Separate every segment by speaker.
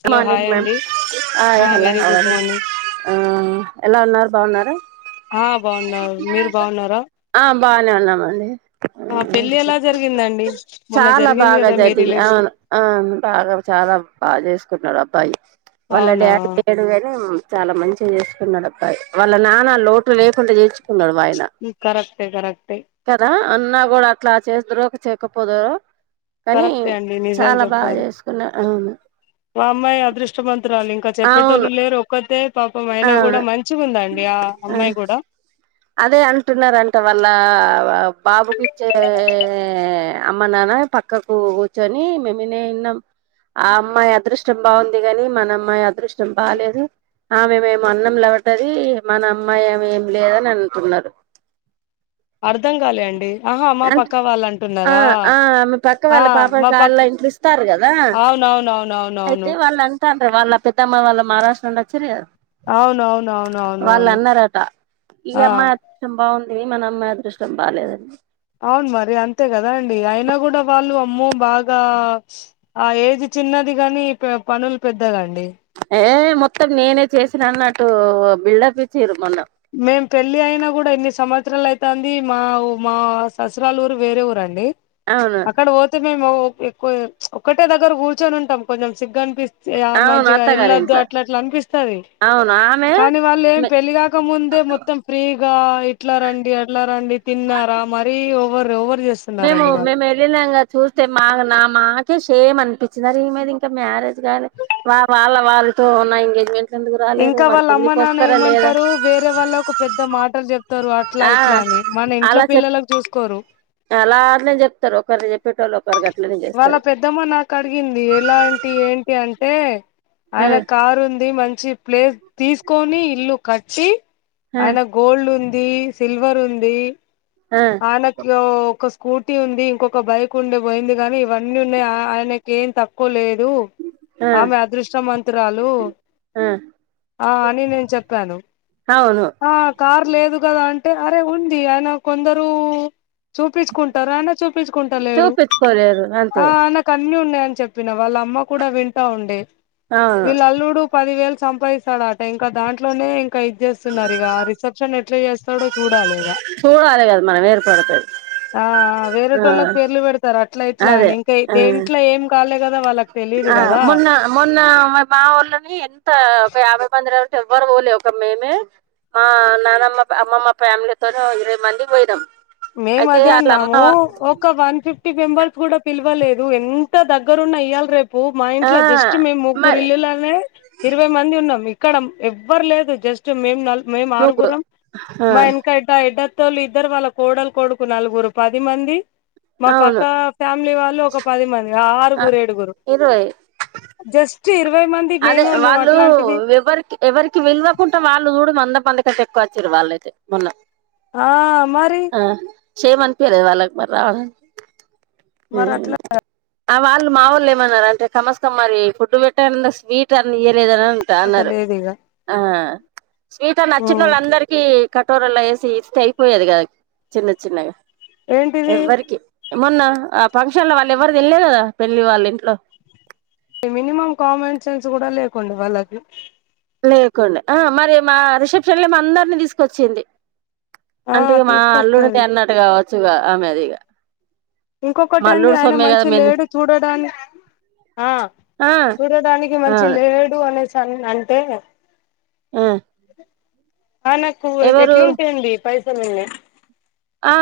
Speaker 1: Good
Speaker 2: hello hi
Speaker 1: morning ma'am
Speaker 2: అండి
Speaker 1: ఆయ్
Speaker 2: ఆ
Speaker 1: hello
Speaker 2: very
Speaker 1: how
Speaker 2: good
Speaker 1: are you
Speaker 2: morning
Speaker 1: ఆ ఎలా ఉన్నారు బావున్నారా
Speaker 2: ఆ బావున్నాను మీరు బావున్నారా
Speaker 1: ఆ బాగనే ఉన్నామండి
Speaker 2: పెళ్లి ఎలా జరిగిందండి మొన్న
Speaker 1: చాలా
Speaker 2: జరిగింది
Speaker 1: బాగా
Speaker 2: కదా మీ
Speaker 1: జదివి
Speaker 2: రిలేషన్
Speaker 1: అవును అవును బాగ చాలా బాగ జేసుకున్నాడు అబ్బాయి వాళ్ళ
Speaker 2: అవునా
Speaker 1: డ్యాడీ లే డుగనీ చాలా మంచిగ జేసుకున్నాడుబ్బాయి వాళ్ళ నాన లోటు లేకుండా జేసు కున్నడు మాయన
Speaker 2: కరెక్టే కరెక్టే
Speaker 1: కదా అన్నా కూడా అట్లా చేస్దురో చేయకపోదురో కనీ
Speaker 2: కరెక్టే అండి నిజం
Speaker 1: చాలా బాగ
Speaker 2: చెప్పారు
Speaker 1: జేసుకున్న అవును
Speaker 2: మా అమ్మాయి అదృష్టమంతరాలింక
Speaker 1: అవును
Speaker 2: చెప్పేటోళ్ళు లేరు క్కతే పాపం అయినా
Speaker 1: అవును
Speaker 2: గూడా మంచిగుందండి ఆ అమ్మాయి గూడ
Speaker 1: అదే అంటున్నారంట వాళ్ళా బాబుకిచ్చే అమ్మ నాన పక్ కకూ కూర్చొని మేమి నే ఇన్నం ఆ అమ్మాయి అదృష్టం బాగుంది గని మన అమ్మాయి అదృష్టం బాలేదు ఆమె మేమో అన్నంలవడ్డదీ మన అమ్మాయేమో ఏం లేదననుకున్నరు
Speaker 2: అర్ధంగాలే అండి ఆహా మా
Speaker 1: అంట్
Speaker 2: పక్క వాళ్ళు
Speaker 1: ఆ
Speaker 2: అంటున్నారా
Speaker 1: ఆ ఆమె పక్క
Speaker 2: ఆ
Speaker 1: వాళ్ళ
Speaker 2: మా పక్
Speaker 1: పాపకాళ్ళ ఇంట్ర్స్ వస్తారు గదా అయితే
Speaker 2: అవునవునవునవునవును
Speaker 1: వాళ్ళ త్తంట వాళ్ళ పెద్దమ్మ వాళ్ళ మారాష్ట్రానుండచ్చిరు గదా
Speaker 2: అవునవునవునవునవును
Speaker 1: వాళ్ళన్నరట
Speaker 2: ఆ
Speaker 1: ఈయమ్మాయ దృష్టం బాగుంది మనమ్మాయి అదృష్టం బాలేదని
Speaker 2: అవును మరి అంతే గదా అండి అయినా గూడ వాళ్ళు అమ్మో బాగా ఆ ఏజ్ చిన్నది గనీ ప పనులు పెద్దగాండి
Speaker 1: ఏ మొత్తం నేనే చేసినన్నట్టూ బిల్డప్పిచ్చీరు మొన్న
Speaker 2: మేం పెళ్ళి అయినా గూడా ఇన్ని సంవత్సరాలు అయితాంది మాఉ మా అసరలూరు వేరే ఊరండి
Speaker 1: అవును
Speaker 2: అక్కడ పోతే మేము ఎక్కువ ఒక్కటే దగ్గర కూర్చొని ఉంటం కొంచం సిగ్గన్పిస్ ఏ ఆ
Speaker 1: అవును
Speaker 2: మంచిగ
Speaker 1: అత్తగారి
Speaker 2: వెల్ళద్దు
Speaker 1: ఇంట్లో
Speaker 2: అట్లట్ల అనిపిస్తది
Speaker 1: అవును ఆమె
Speaker 2: కాని వాళ్లేం పెళ్ళగా ముందే మొత్తం ఫ్రీగా ఇట్లారండి అట్లారండి తిన్నారా మరీ ఓవర్ ఓవర్ జేస్
Speaker 1: మేమూ మేమె భిన్నంగా చూస్తే మా నా మాకే షేమనిపిచ్చిన్ అరె ఈమెది ఇంక మ్యారేజ్ గాలె వా వాళ్ళ వాళ్ళతో నా ఎంగేజ్మెంట్ ఎందుకు రాలేదు
Speaker 2: ఇంక
Speaker 1: మరి పెళ్ళికి
Speaker 2: వాళ్ళమ్మానాన్న
Speaker 1: వస్తారా లేదా
Speaker 2: ఏమంటరు వేరే వాళ్ళకు పెద్ద మాటల్ జెప్తరు అట్ల
Speaker 1: ఆ
Speaker 2: ఇట్లని మన ఇంట్ల పిల్లలకు జూసుకోరు
Speaker 1: అలాట్లె జెప్తరు ఒకరిని చెప్పేటోళ్ళు ఒకరు గట్లనే జేస్తరు
Speaker 2: ఇంతకుముందు నాకడిగింది ఎలాంటి ఏంటి అంటే
Speaker 1: ఆ
Speaker 2: ఆయన కారుంది మంచి ప్లేస్ తీసుకోని ఇల్లు కట్టి
Speaker 1: ఆ
Speaker 2: ఆయన గోల్డుందీ సిల్వర్ ఉంది
Speaker 1: అ
Speaker 2: ఆయనకి ఓ ఒక స్కూటీ ఉంది. ఇంకొక బైక్ ఉండే పోయింది గాని ఇవన్నీ ఉన్నయ్ ఆ ఆయనకే ఏం తక్కువ లేదు
Speaker 1: ఆ
Speaker 2: ఆమె అదృష్ట మంతురాలు
Speaker 1: ఆ
Speaker 2: అని నేను చెప్పాను.
Speaker 1: అవును
Speaker 2: ఆ కారు లేదు గదా అంటే అరే ఉంది ఆయన కొందరు చూపించుకుంటారు అయన చూపించుకుంటలేడు
Speaker 1: చూపించుకోలేరు
Speaker 2: ఆ
Speaker 1: అంతే
Speaker 2: ఆయన కన్నీ ఉన్నాయని చెప్పినా వాళ్ళ అమ్మ కూడా వింటా ఉండె
Speaker 1: అవును
Speaker 2: వీళ్ళ అల్లుడు పదివేలు సంపాదిస్తాడట ఇంకా దాంట్లోనే ఇంకా ఇది జేసి స్తున్నారీగా రిసెప్షన్ ఎట్ల చేస్తడో చూడాలి ఇగ
Speaker 1: చూడాలె గదా మనం వేరుపడితే.
Speaker 2: ఆ ఆ వేరేటోళ్ళక్ పేర్లు వెడతరు. అట్లా ఇట్లా
Speaker 1: అదే
Speaker 2: అని ఇంకా
Speaker 1: ఆ
Speaker 2: దేంట్ల ఏం కాలే కదా వాళ్ళకు
Speaker 1: ఆ మొన్న మొన్న మా ఓ వో ళ్ళని ఎంత ఒక యాభై మందినడిగితే ఎవ్వరు పోలే ఒక మేమే మా నానమ్మ అమ్మమ్మ ఫ్యామిలీతోనే ఓ ఇరవై మంది పోయినాము.
Speaker 2: మేమదే అన్నాము ఓక్ ఒక్క వన్ ఫిఫ్టీ మెంబర్ కూడా పిలవలేదు. ఎంత దగ్గరున్నా ఇయ్యాల రేపు పూ మా
Speaker 1: ఆ
Speaker 2: ఇంట్లో జస్ట్ మేమ్
Speaker 1: మరి
Speaker 2: ముగ్గురిల్లులోనే ఇరవై మంది ఉన్నాం ఇక్కడ ఎవ్వరు లేదు జస్ట్ మేం
Speaker 1: ముగ్గు
Speaker 2: ఆరుగురం
Speaker 1: ఆ
Speaker 2: మా ఎన్ కయ్యితే ఐదు అత్తోళ్లు ఇద్దరు వాళ్ళు కోడలు కొడుకు నలుగురు పది మంది. మా
Speaker 1: అవును
Speaker 2: పక్కా ఫ్యామిలీ వాళ్ళు ఒక పది మంది
Speaker 1: ఆ
Speaker 2: ఆరుగురు ఏడుగురు
Speaker 1: ఇరవై
Speaker 2: జస్ట్ ఇరవై మంది
Speaker 1: అదే
Speaker 2: మేమే ఉన్నాం
Speaker 1: వాళ్ళు
Speaker 2: అట్లాంటిది
Speaker 1: ఎవ్వరికి ఎవరికి పిలువాకుంటే వాళ్ళు జూడు మంద పంద కంటే ఎక్కువచ్చిరు వాళ్లయితే మొన్న.
Speaker 2: ఆ మరి
Speaker 1: అ షేమ్ అనిపియలే వాళ్ళకు మరి రావడానికి
Speaker 2: మరి
Speaker 1: మ్
Speaker 2: అట్లా
Speaker 1: ఆ వాళ్ళు మా వోళ్ళు ఏమన్నారంటే సమస్తం మరి ఫుడ్డు పెట్టిన్నా స్వీట్ అన్న ఇయ్వలేదన్న తాన్నరు
Speaker 2: లేదు ఇక
Speaker 1: ఆ స్వీట్ అన్న నచ్చినోళ్ళందరికి కటోరలో వేసి ఇస్తే అయిపోయది గా చిన్న చిన్నగా
Speaker 2: ఏంటిది
Speaker 1: ఎవ్వరికి మొన్న ఆ ఫంక్షన్ ల వాళ్ళేవరూ తినలే గదా పెళ్ళి వాళ్ళింట్లో
Speaker 2: మినిమం కామెన్సెన్స్ గూడ లేకుండే వాళ్ళకు
Speaker 1: లేకుండె. ఆ మరి మా రిసెప్షన్ లో అందరిని తీసుకొచ్చింది.
Speaker 2: ఆ
Speaker 1: అంటే ఇగ మా అల్లుడిది
Speaker 2: తీసుకొస్తది
Speaker 1: అన్నట్టు కావచ్చు ఇగ ఆమెదిగ
Speaker 2: ఇంకొకటి ఏంది ఆయన మంచి లేడు చూడడానికి ఆ
Speaker 1: ఆ
Speaker 2: చూడడానికి మంచి
Speaker 1: అవును
Speaker 2: లేడు అనేసాను అని అంటే
Speaker 1: మ్
Speaker 2: ఆ ఆయనకు ఎట్లుంటేంది పైసలున్నాయి.
Speaker 1: ఆ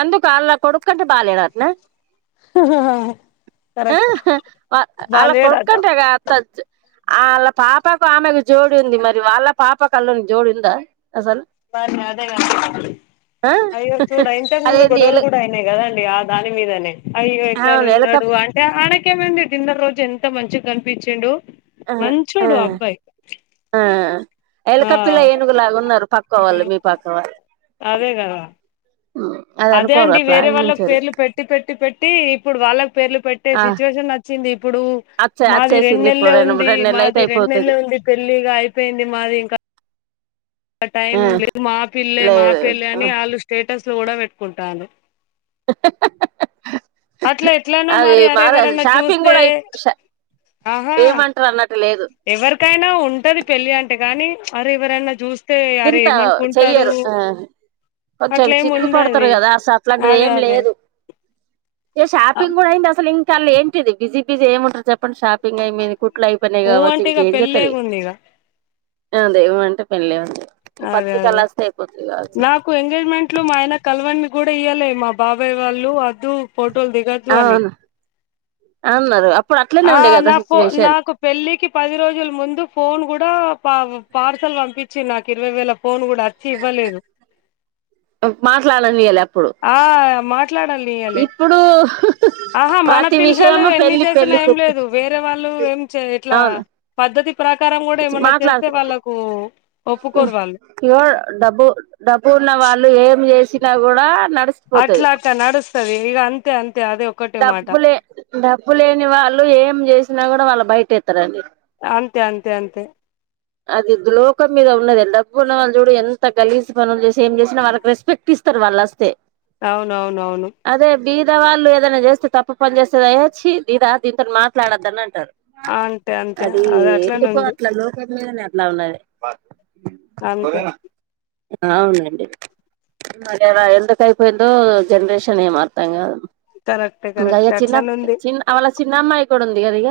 Speaker 1: అందుకా ఆళ్ల కొడుక్కంటే బాలేడట్నా
Speaker 2: హహహ్
Speaker 1: ఆహ్ వ ఆల
Speaker 2: బాలేడట
Speaker 1: కొడుక్కంటే గా తచ్చ ఆళ్ళ పాపకు ఆమెకు జోడి ఉంది. మరి వాళ్ళ పాప అల్లుని జోడు ఉందా అసలు?
Speaker 2: బా అదే గా
Speaker 1: ఆ
Speaker 2: అయ్యో చూడా ఇంతకు ముందు
Speaker 1: అదేంది
Speaker 2: గొడవలు
Speaker 1: ఎలు
Speaker 2: గూడ అయినాయి. కదండి ఆ దాని మీదనే అయ్యో ఎట్నే
Speaker 1: అవును ఎలక
Speaker 2: ఉన్నాడు అంటే ఆయనకేమైంది డిన్నర్ రోజు ఎంత మంచిగా కనిపించుండు
Speaker 1: ఆ
Speaker 2: మంచి
Speaker 1: ఆ
Speaker 2: అబ్బాయి.
Speaker 1: ఆ
Speaker 2: ఆ
Speaker 1: ఎలక పిల్ల ఏనుగులాగా ఉన్నారు పక్క వాళ్ళు మీ పక్క వాళ్ళు
Speaker 2: అదే కదా
Speaker 1: ఆ
Speaker 2: అదే అండి వేరే వాళ్ళకి పేర్లు పెట్టి పెట్టి పెట్టి ఇప్పుడు వాళ్ళకి పేర్లు పె
Speaker 1: ఆ
Speaker 2: సిచ్యువేషన్ అచ్చింది ఇప్పుడు
Speaker 1: అచ్చ
Speaker 2: మాది రెండు
Speaker 1: అచ్చేసింది ఇప్పుడు
Speaker 2: నెల్లే
Speaker 1: రెండు
Speaker 2: ఉంది
Speaker 1: రెండు నెలలు అయితే
Speaker 2: మాది రెండు
Speaker 1: అయిపోతది
Speaker 2: నెలలే ఉంది పెళ్లి ఇగ అయిపోయింది మాది ఇంకా టైం
Speaker 1: ఆ
Speaker 2: లేదు మా పిల్లే మా
Speaker 1: లేదు
Speaker 2: పిల్లే అని ఆళ్ళు స్టేటస్ లో కూడా పెట్టుకుంటాను ఎట్లానో
Speaker 1: అది
Speaker 2: అరే
Speaker 1: మరి
Speaker 2: ఎవరన్నా
Speaker 1: షాపింగ్
Speaker 2: చూస్తే
Speaker 1: కూడా అయి ష
Speaker 2: ఆహా
Speaker 1: ఏ మాట్టాడిన్నట్టు లేదు
Speaker 2: ఎవరికైనా ఉంటది పెళ్ళి అంటే కానీ మరి ఎవరైనా చూస్
Speaker 1: ఇంత చెయ్యరు ఆ కొంచెం
Speaker 2: అట్లేమి
Speaker 1: చిగ్గు పడతారు
Speaker 2: ఉండది
Speaker 1: కదా అసలు అట్లాంటిది
Speaker 2: అదే
Speaker 1: ఏం
Speaker 2: అదే
Speaker 1: లేదు ఏ
Speaker 2: ఆ,
Speaker 1: షాపింగ్ కూడా అయింది అసలు ఇంకాల్ ఏంటిది బిజీ బిజీ ఏమి ఉంటారు చెప్పండి షాపింగ్ అయి మీ కుట్లు అయిపోయినాయి
Speaker 2: ఊ
Speaker 1: గావచ్చు
Speaker 2: అంటే
Speaker 1: ఇంక
Speaker 2: ఇక
Speaker 1: ఏం చెత్తది
Speaker 2: పెళ్ళేగుంది ఇక
Speaker 1: అదేమంటే పెళ్లి ఉంది ఈ పత్రికలు వస్తే అయిపోతుంది కావాచ్చు
Speaker 2: కో ఎంగేజ్మెంట్ లో మా ఆయన కలవన్నీ కూడా ఇయ్వాలి మా బాబాయ్ వాళ్ళు వద్దు ఫోటోలు దిగ
Speaker 1: అవును అవున్నారు అప్పుడు అట్లనే
Speaker 2: ఆ
Speaker 1: ఉండే కదా
Speaker 2: నా ఫో
Speaker 1: సిచ్యువేషన్
Speaker 2: నాకు పెళ్ళికి పది రోజుల ముందు ఫోన్ కూడా పా పార్సల్ పంపించి నాకి ఇరవై వేల ఫోన్ కూడా చి ఇవ్వలేదు
Speaker 1: మాట్లాడనియల అప్పుడు
Speaker 2: ఆ మాట్లాడాలి అలే
Speaker 1: ఇప్పుడు
Speaker 2: ఆహా మన
Speaker 1: ప్రతి
Speaker 2: పిల్లలు
Speaker 1: విషయము
Speaker 2: ఎన్ని
Speaker 1: పెళ్లి
Speaker 2: చేస్ తను
Speaker 1: పెళ్లి
Speaker 2: ఏం లేదు వేరే వాళ్ళు ఏం చే ఇట్లా
Speaker 1: అవును
Speaker 2: పద్ధతి ప్రకారం కూడా ఏమన్నా చేస్తే
Speaker 1: మాట్లాడుత
Speaker 2: వాళ్ళకు ఒప్పుకోరు వాళ్ళు
Speaker 1: ఇవ డబ్బు డబ్బు ఉన్నవాళ్ళు ఏం చేసినా కూడా నడుస్
Speaker 2: అట్లా అట్లా నడుస్తది ఇగ అంతే అంతే అదే ఒక్కటే మాట
Speaker 1: డబ్బులే డబ్బులేని వాళ్ళు ఏం చేసినా కూడా వాళ్ళు బయట ఎత్తరండి
Speaker 2: అంతే అంతే అంతే
Speaker 1: అది గ్రోకం మీద ఉన్నది డబ్బు ఉన్న వాళ్ళు చూడు ఎంత గలిసి పనులు చేసి ఏం చేసినా వాళ్ళకి రెస్పెక్ట్ ఇస్ త్తర్ వల్ వస్తే
Speaker 2: అవునవునవును
Speaker 1: అదే బీదవాళ్ళు ఏదైనా చేస్తే తప్పు పని చేస్తే ఏ చీ దీదా దీంతో మాట్లాడొద్దని అంటారు
Speaker 2: అంతే అంతే
Speaker 1: అది
Speaker 2: అట్లనే
Speaker 1: ఎందుకు
Speaker 2: ఉంది
Speaker 1: అట్లలు ముందున అట్లా ఉన్నది
Speaker 2: అంతే
Speaker 1: అవునండి నా ఎలా ఎందుకైపోయిందో జనరేషన్ ఏం అర్థం కాదు
Speaker 2: కరెక్టే
Speaker 1: ఇంకా ఇక
Speaker 2: కరెక్టే
Speaker 1: చిన్న
Speaker 2: అట్లనే ఉంది
Speaker 1: చిన్న అళ్ళ చిన్న అమ్మాయి కూడా ఉంది కద ఇగ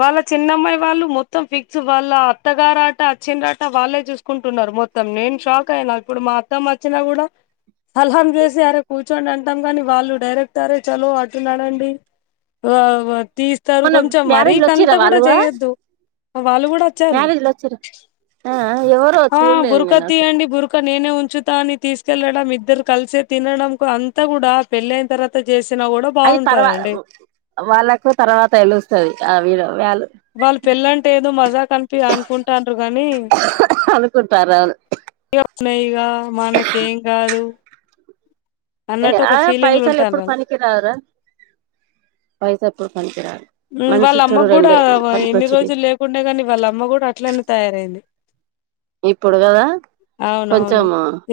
Speaker 2: వాళ్ళ చిన్నమ్మాయి వాళ్ళు మొత్తం ఫిక్స్ వాళ్ళ అత్తగారాట చిన్నట వాళ్ళే చూస్ కుంటున్నారు మొత్తం నేను షాక్ అయిన ఇప్పుడు మా అత్తమ్మ వచ్చినా కూడా సలహం చేసి అరే కూర్చోండి అంటాం కాని వాళ్ళు డైరెక్ట్ అరే చలో అటున్నాడండి ఆ తీస్తారు
Speaker 1: మొన్న
Speaker 2: కొంచెం
Speaker 1: మ్యారేజ్లు
Speaker 2: మరీకంత
Speaker 1: వచ్చిరా
Speaker 2: కూడా
Speaker 1: వాళ్ళు
Speaker 2: చేయొద్దు వాళ్ళు కూడా వచ్చారు
Speaker 1: మ్యారేజ్లు వచ్చిరా ఆ ఎవరో
Speaker 2: ఆ
Speaker 1: చూడలేదు నేను
Speaker 2: బురకతి
Speaker 1: అసలు
Speaker 2: అండి బురు క నేనే ఉంచుతా అని తీసుకెళ్లడం ఇద్దరు కలిసే తినడం అంతా కూడా పెళ్ళయిన తర్వాత చేసినా కూడా
Speaker 1: అది తర్వా
Speaker 2: బాగుంటదండి
Speaker 1: వాళ్ళకు తర్వాత తెలుస్తది ఆ వీరు వాళ్ళు
Speaker 2: వాళ్ళు పెళ్ళంటే ఏదో మజా కనిపి అనుకుంటన్నారు గానీ
Speaker 1: కుంటారా
Speaker 2: న్నాయిగా మనకేం కాదు అన్నట్టు ఒక
Speaker 1: ఏయా
Speaker 2: ఫీలింగ్లు
Speaker 1: పైసలు
Speaker 2: ఉంటాండ్రు
Speaker 1: ఎప్పుడు
Speaker 2: ఆళ్ళు.
Speaker 1: పనికిరా రా పైసా ఎప్పుడు పనికినికిరారు
Speaker 2: ఉమ్మ్ వాళ్ళ అమ్మ కూడా ఇన్ని రోజులు లేకుండే గాని వాళ్ళమ్మ కూడా అట్లనే తయారైంది
Speaker 1: ఇప్పుడు కదా కొంచెం
Speaker 2: అవునవును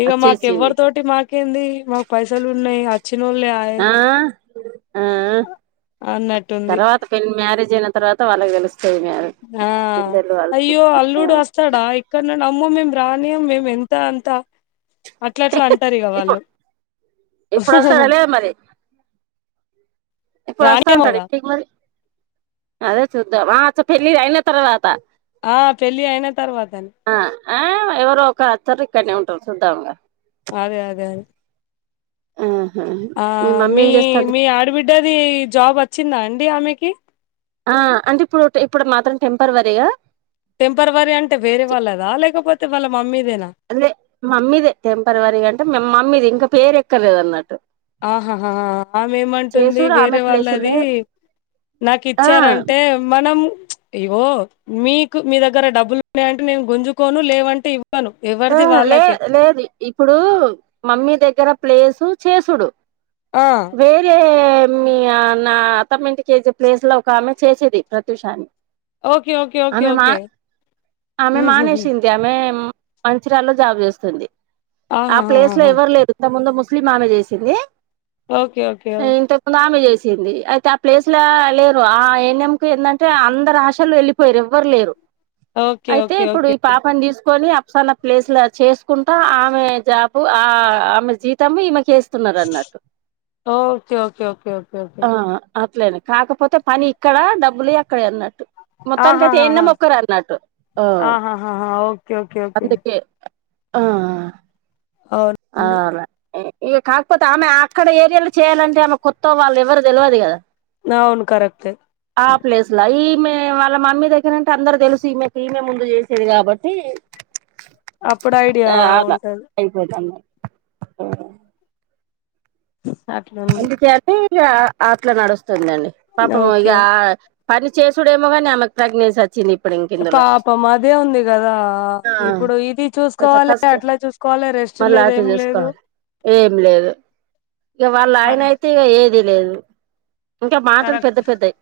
Speaker 2: ఇగ మాకు
Speaker 1: వచ్చేసింది
Speaker 2: ఎవరితోటి మాకేంది మాకు పైసలు ఉన్నాయి అ చ్చినోళ్ళు ఆయే
Speaker 1: ఆ
Speaker 2: అన్నట్టుంది
Speaker 1: పెన్ మ్యారేజ్ అయిన తర్వాత వాళ్ళకి తెలుస్తాది మ్యా
Speaker 2: ఆ అయ్యో అల్లుడు వ స్తాడా ఇక్కడ నుండి అమ్మో మేం రానీయం మేము ఎంత అంత అట్లట్లా అంటారు ఇగ వాళ్ళు
Speaker 1: ఇప్పుడు ఇప్పుడు వస్తాడా లేదు మరి ఇప్పుడు అస్తా
Speaker 2: రానియం
Speaker 1: అంటాడు
Speaker 2: కదా
Speaker 1: ఎందుకు మరి అదే చూద్దాం ఆ అచ్చ పెళ్లి అయిన తర్వాత
Speaker 2: ఆ పెళ్ళి అయిన తర్వాతనే
Speaker 1: ఆ ఆ ఎవరో ఒక అత్తర్రు ఇక్కనే ఉంటారు చుద్దాం ఇగ
Speaker 2: అదే అదే అదే
Speaker 1: ఆహా
Speaker 2: ఆ
Speaker 1: మమ్మీ
Speaker 2: మీ
Speaker 1: ఏం చేస్తాంది
Speaker 2: మీ ఆడబిడ్డది జాబ్ వచ్చిందా అండి ఆమెకి
Speaker 1: ఆ అంటే ఇప్పుడు ఇప్పుడు మాత్రం టెంపర్వరిగా
Speaker 2: టెంపర్వరీ అంటే వేరే వాళ్ళదా లేకపోతే వాళ్ళ మమ్మీ దేనా
Speaker 1: అదే మమ్మీదే టెంపర్వరీగా అంటే మమ్మీది ఇంకా పేరు ఎక్కలేదు అన్నట్టు
Speaker 2: ఆహాహా ఆమె ఏమంటుంది
Speaker 1: చేసుడు ఆమె
Speaker 2: వేరే వాళ్ళది
Speaker 1: ప్లేసులే
Speaker 2: నాకి
Speaker 1: ఆ
Speaker 2: ఇచ్చారంటే మనము ఇగో మీకు మీ దగ్గర డబ్బులు ఉన్నాయంటే నేను గుంజుకోను లేవంటే ఇవ్వను
Speaker 1: ఆ
Speaker 2: ఎవరిది
Speaker 1: లే
Speaker 2: వాళ్ళకే
Speaker 1: లేదు ఇప్పుడు మమ్మీ దగ్గర ప్లేసు చేసుడు
Speaker 2: ఆ
Speaker 1: వేరే మీ నా అత్తమ్మ ఇంటికి ఎసే ప్లేస్‌లో ఒక ఆమె చేసేది ప్రత్యూష అని
Speaker 2: ఓకే ఓకే ఓకే
Speaker 1: ఆమె మా
Speaker 2: ఓకే
Speaker 1: ఆమె
Speaker 2: ఉహుహు
Speaker 1: మానేసింది ఆమె మంచిర్యాల్లో జాబ్ చేస్తుంది ఆ ప్లేస్‌లో
Speaker 2: ఆహాహాహా
Speaker 1: ఎవరు లేదు ఇంతకు ముందు ముస్లిం ఆమె చేసింది
Speaker 2: ఓకే ఓకే ఓ
Speaker 1: ఇంతకు ముందు ఆమె చేసింది అయితే ఆ ప్లేస్‌లో లేరు ఆ ఎన్ఎంకు ఏందంటే అందరూ ఆశాలు ఎళ్లి పోయిరు ఎవ్వరు లేరు
Speaker 2: ఓకే
Speaker 1: అయితే
Speaker 2: ఓకే
Speaker 1: ఇప్పుడు
Speaker 2: ఓకే ఓకే
Speaker 1: ఈ పాపని తీసుకొని అ సన ప్లేస్‌లో చేసుకుంటా ఆమె జాబు ఆ ఆమె జీతం ఈమెకి ఏ స్తున్నారు అన్నట్టు
Speaker 2: ఓకే ఓకే ఓకే ఓకే
Speaker 1: ఆ అట్లేనే కాకపోతే పని ఇక్కడ డబ్బులు అక్కడ అన్నట్టు మొత్తానికైతే
Speaker 2: ఆహాహాహా
Speaker 1: ఏఎన్ఎం ఒక్కరే అన్నట్టు ఆ
Speaker 2: ఆఆ ఓ
Speaker 1: అందుకే ఆ
Speaker 2: అవున్
Speaker 1: ఆ అలా ఇగ కాక్పోతే ఆమె అక్కడ ఏరియాలో చేయాలంటే ఆమె కొత్త వాళ్ళు ఎవరు తెలువదు కదా
Speaker 2: అవును కరెక్టే
Speaker 1: ఆ ప్లేస్‌లా ఈమె వాళ్ళ మమ్మీ దగ్గరుంటే అందరు తెలుసు ఈమెకి ఈమె ముందు చేసేది కాబట్టి
Speaker 2: అప్పుడు ఐడియా ఉంటది
Speaker 1: అయిపోతాంది
Speaker 2: అట్లా
Speaker 1: ఇట్లనే ఇగ అట్లా నడుస్తుందండి పాపము ఇగ
Speaker 2: ఓకే
Speaker 1: పనిచేసుడు ఏమో గాని ఆమెకి ప్రెగ్నెన్సీ వచ్చింది ఇప్పుడు ఇంక ఇందులో
Speaker 2: పాపం అదే ఉంది కదా ఇప్పుడు ఇది
Speaker 1: కొంచెం
Speaker 2: చూసుకోవాలే
Speaker 1: కష్టం
Speaker 2: అట్లా చూస్ కోవలే రెస్ట్
Speaker 1: మళ్ళీ
Speaker 2: లేదు
Speaker 1: అటు
Speaker 2: ఏం లేదు
Speaker 1: చూసుకోవాలి ఏం లేదు ఇక వాళ్ళ ఆయన
Speaker 2: సరే
Speaker 1: అయితే ఇగ ఏది లేదు ఇంకా మాటలు పెద్ద పెద్దయి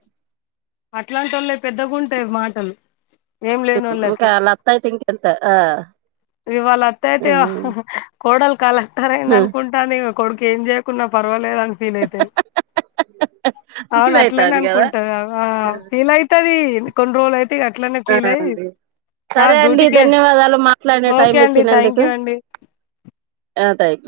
Speaker 2: అట్లాంటి వాళ్ళయే పెద్దగా ఉంటాయి మాటలు ఏం లేనోళ్ళకి
Speaker 1: ఇంకా లత్త అయితే ఇంకెంత ఆ
Speaker 2: ఇగ వళ్ళ అత్త అయితే కోడలు కలెక్టర్ అఇంది అనుకుంటాంది ఇగ కొడుకు ఏం చేయకున్నా పర్వాలేదు అని ఫీల్ అయితది అవును
Speaker 1: ఫీల్
Speaker 2: అట్లానే
Speaker 1: అయితాం కదా
Speaker 2: అనుకుంటాది ఆ ఫీల్ అయితాది కొన్ని రోజులు అయితే అట్లానే
Speaker 1: ఆ
Speaker 2: ఫీల్ అయి
Speaker 1: అండి
Speaker 2: ఆ
Speaker 1: సరే అండి
Speaker 2: డ్యూటీకే
Speaker 1: ధన్యవాదాలు మాట్లడే టైం
Speaker 2: ఓకే అండి థ్యాంక్
Speaker 1: ఇచ్చినందుకు
Speaker 2: యూ అండి
Speaker 1: ఆ థ్యాంక్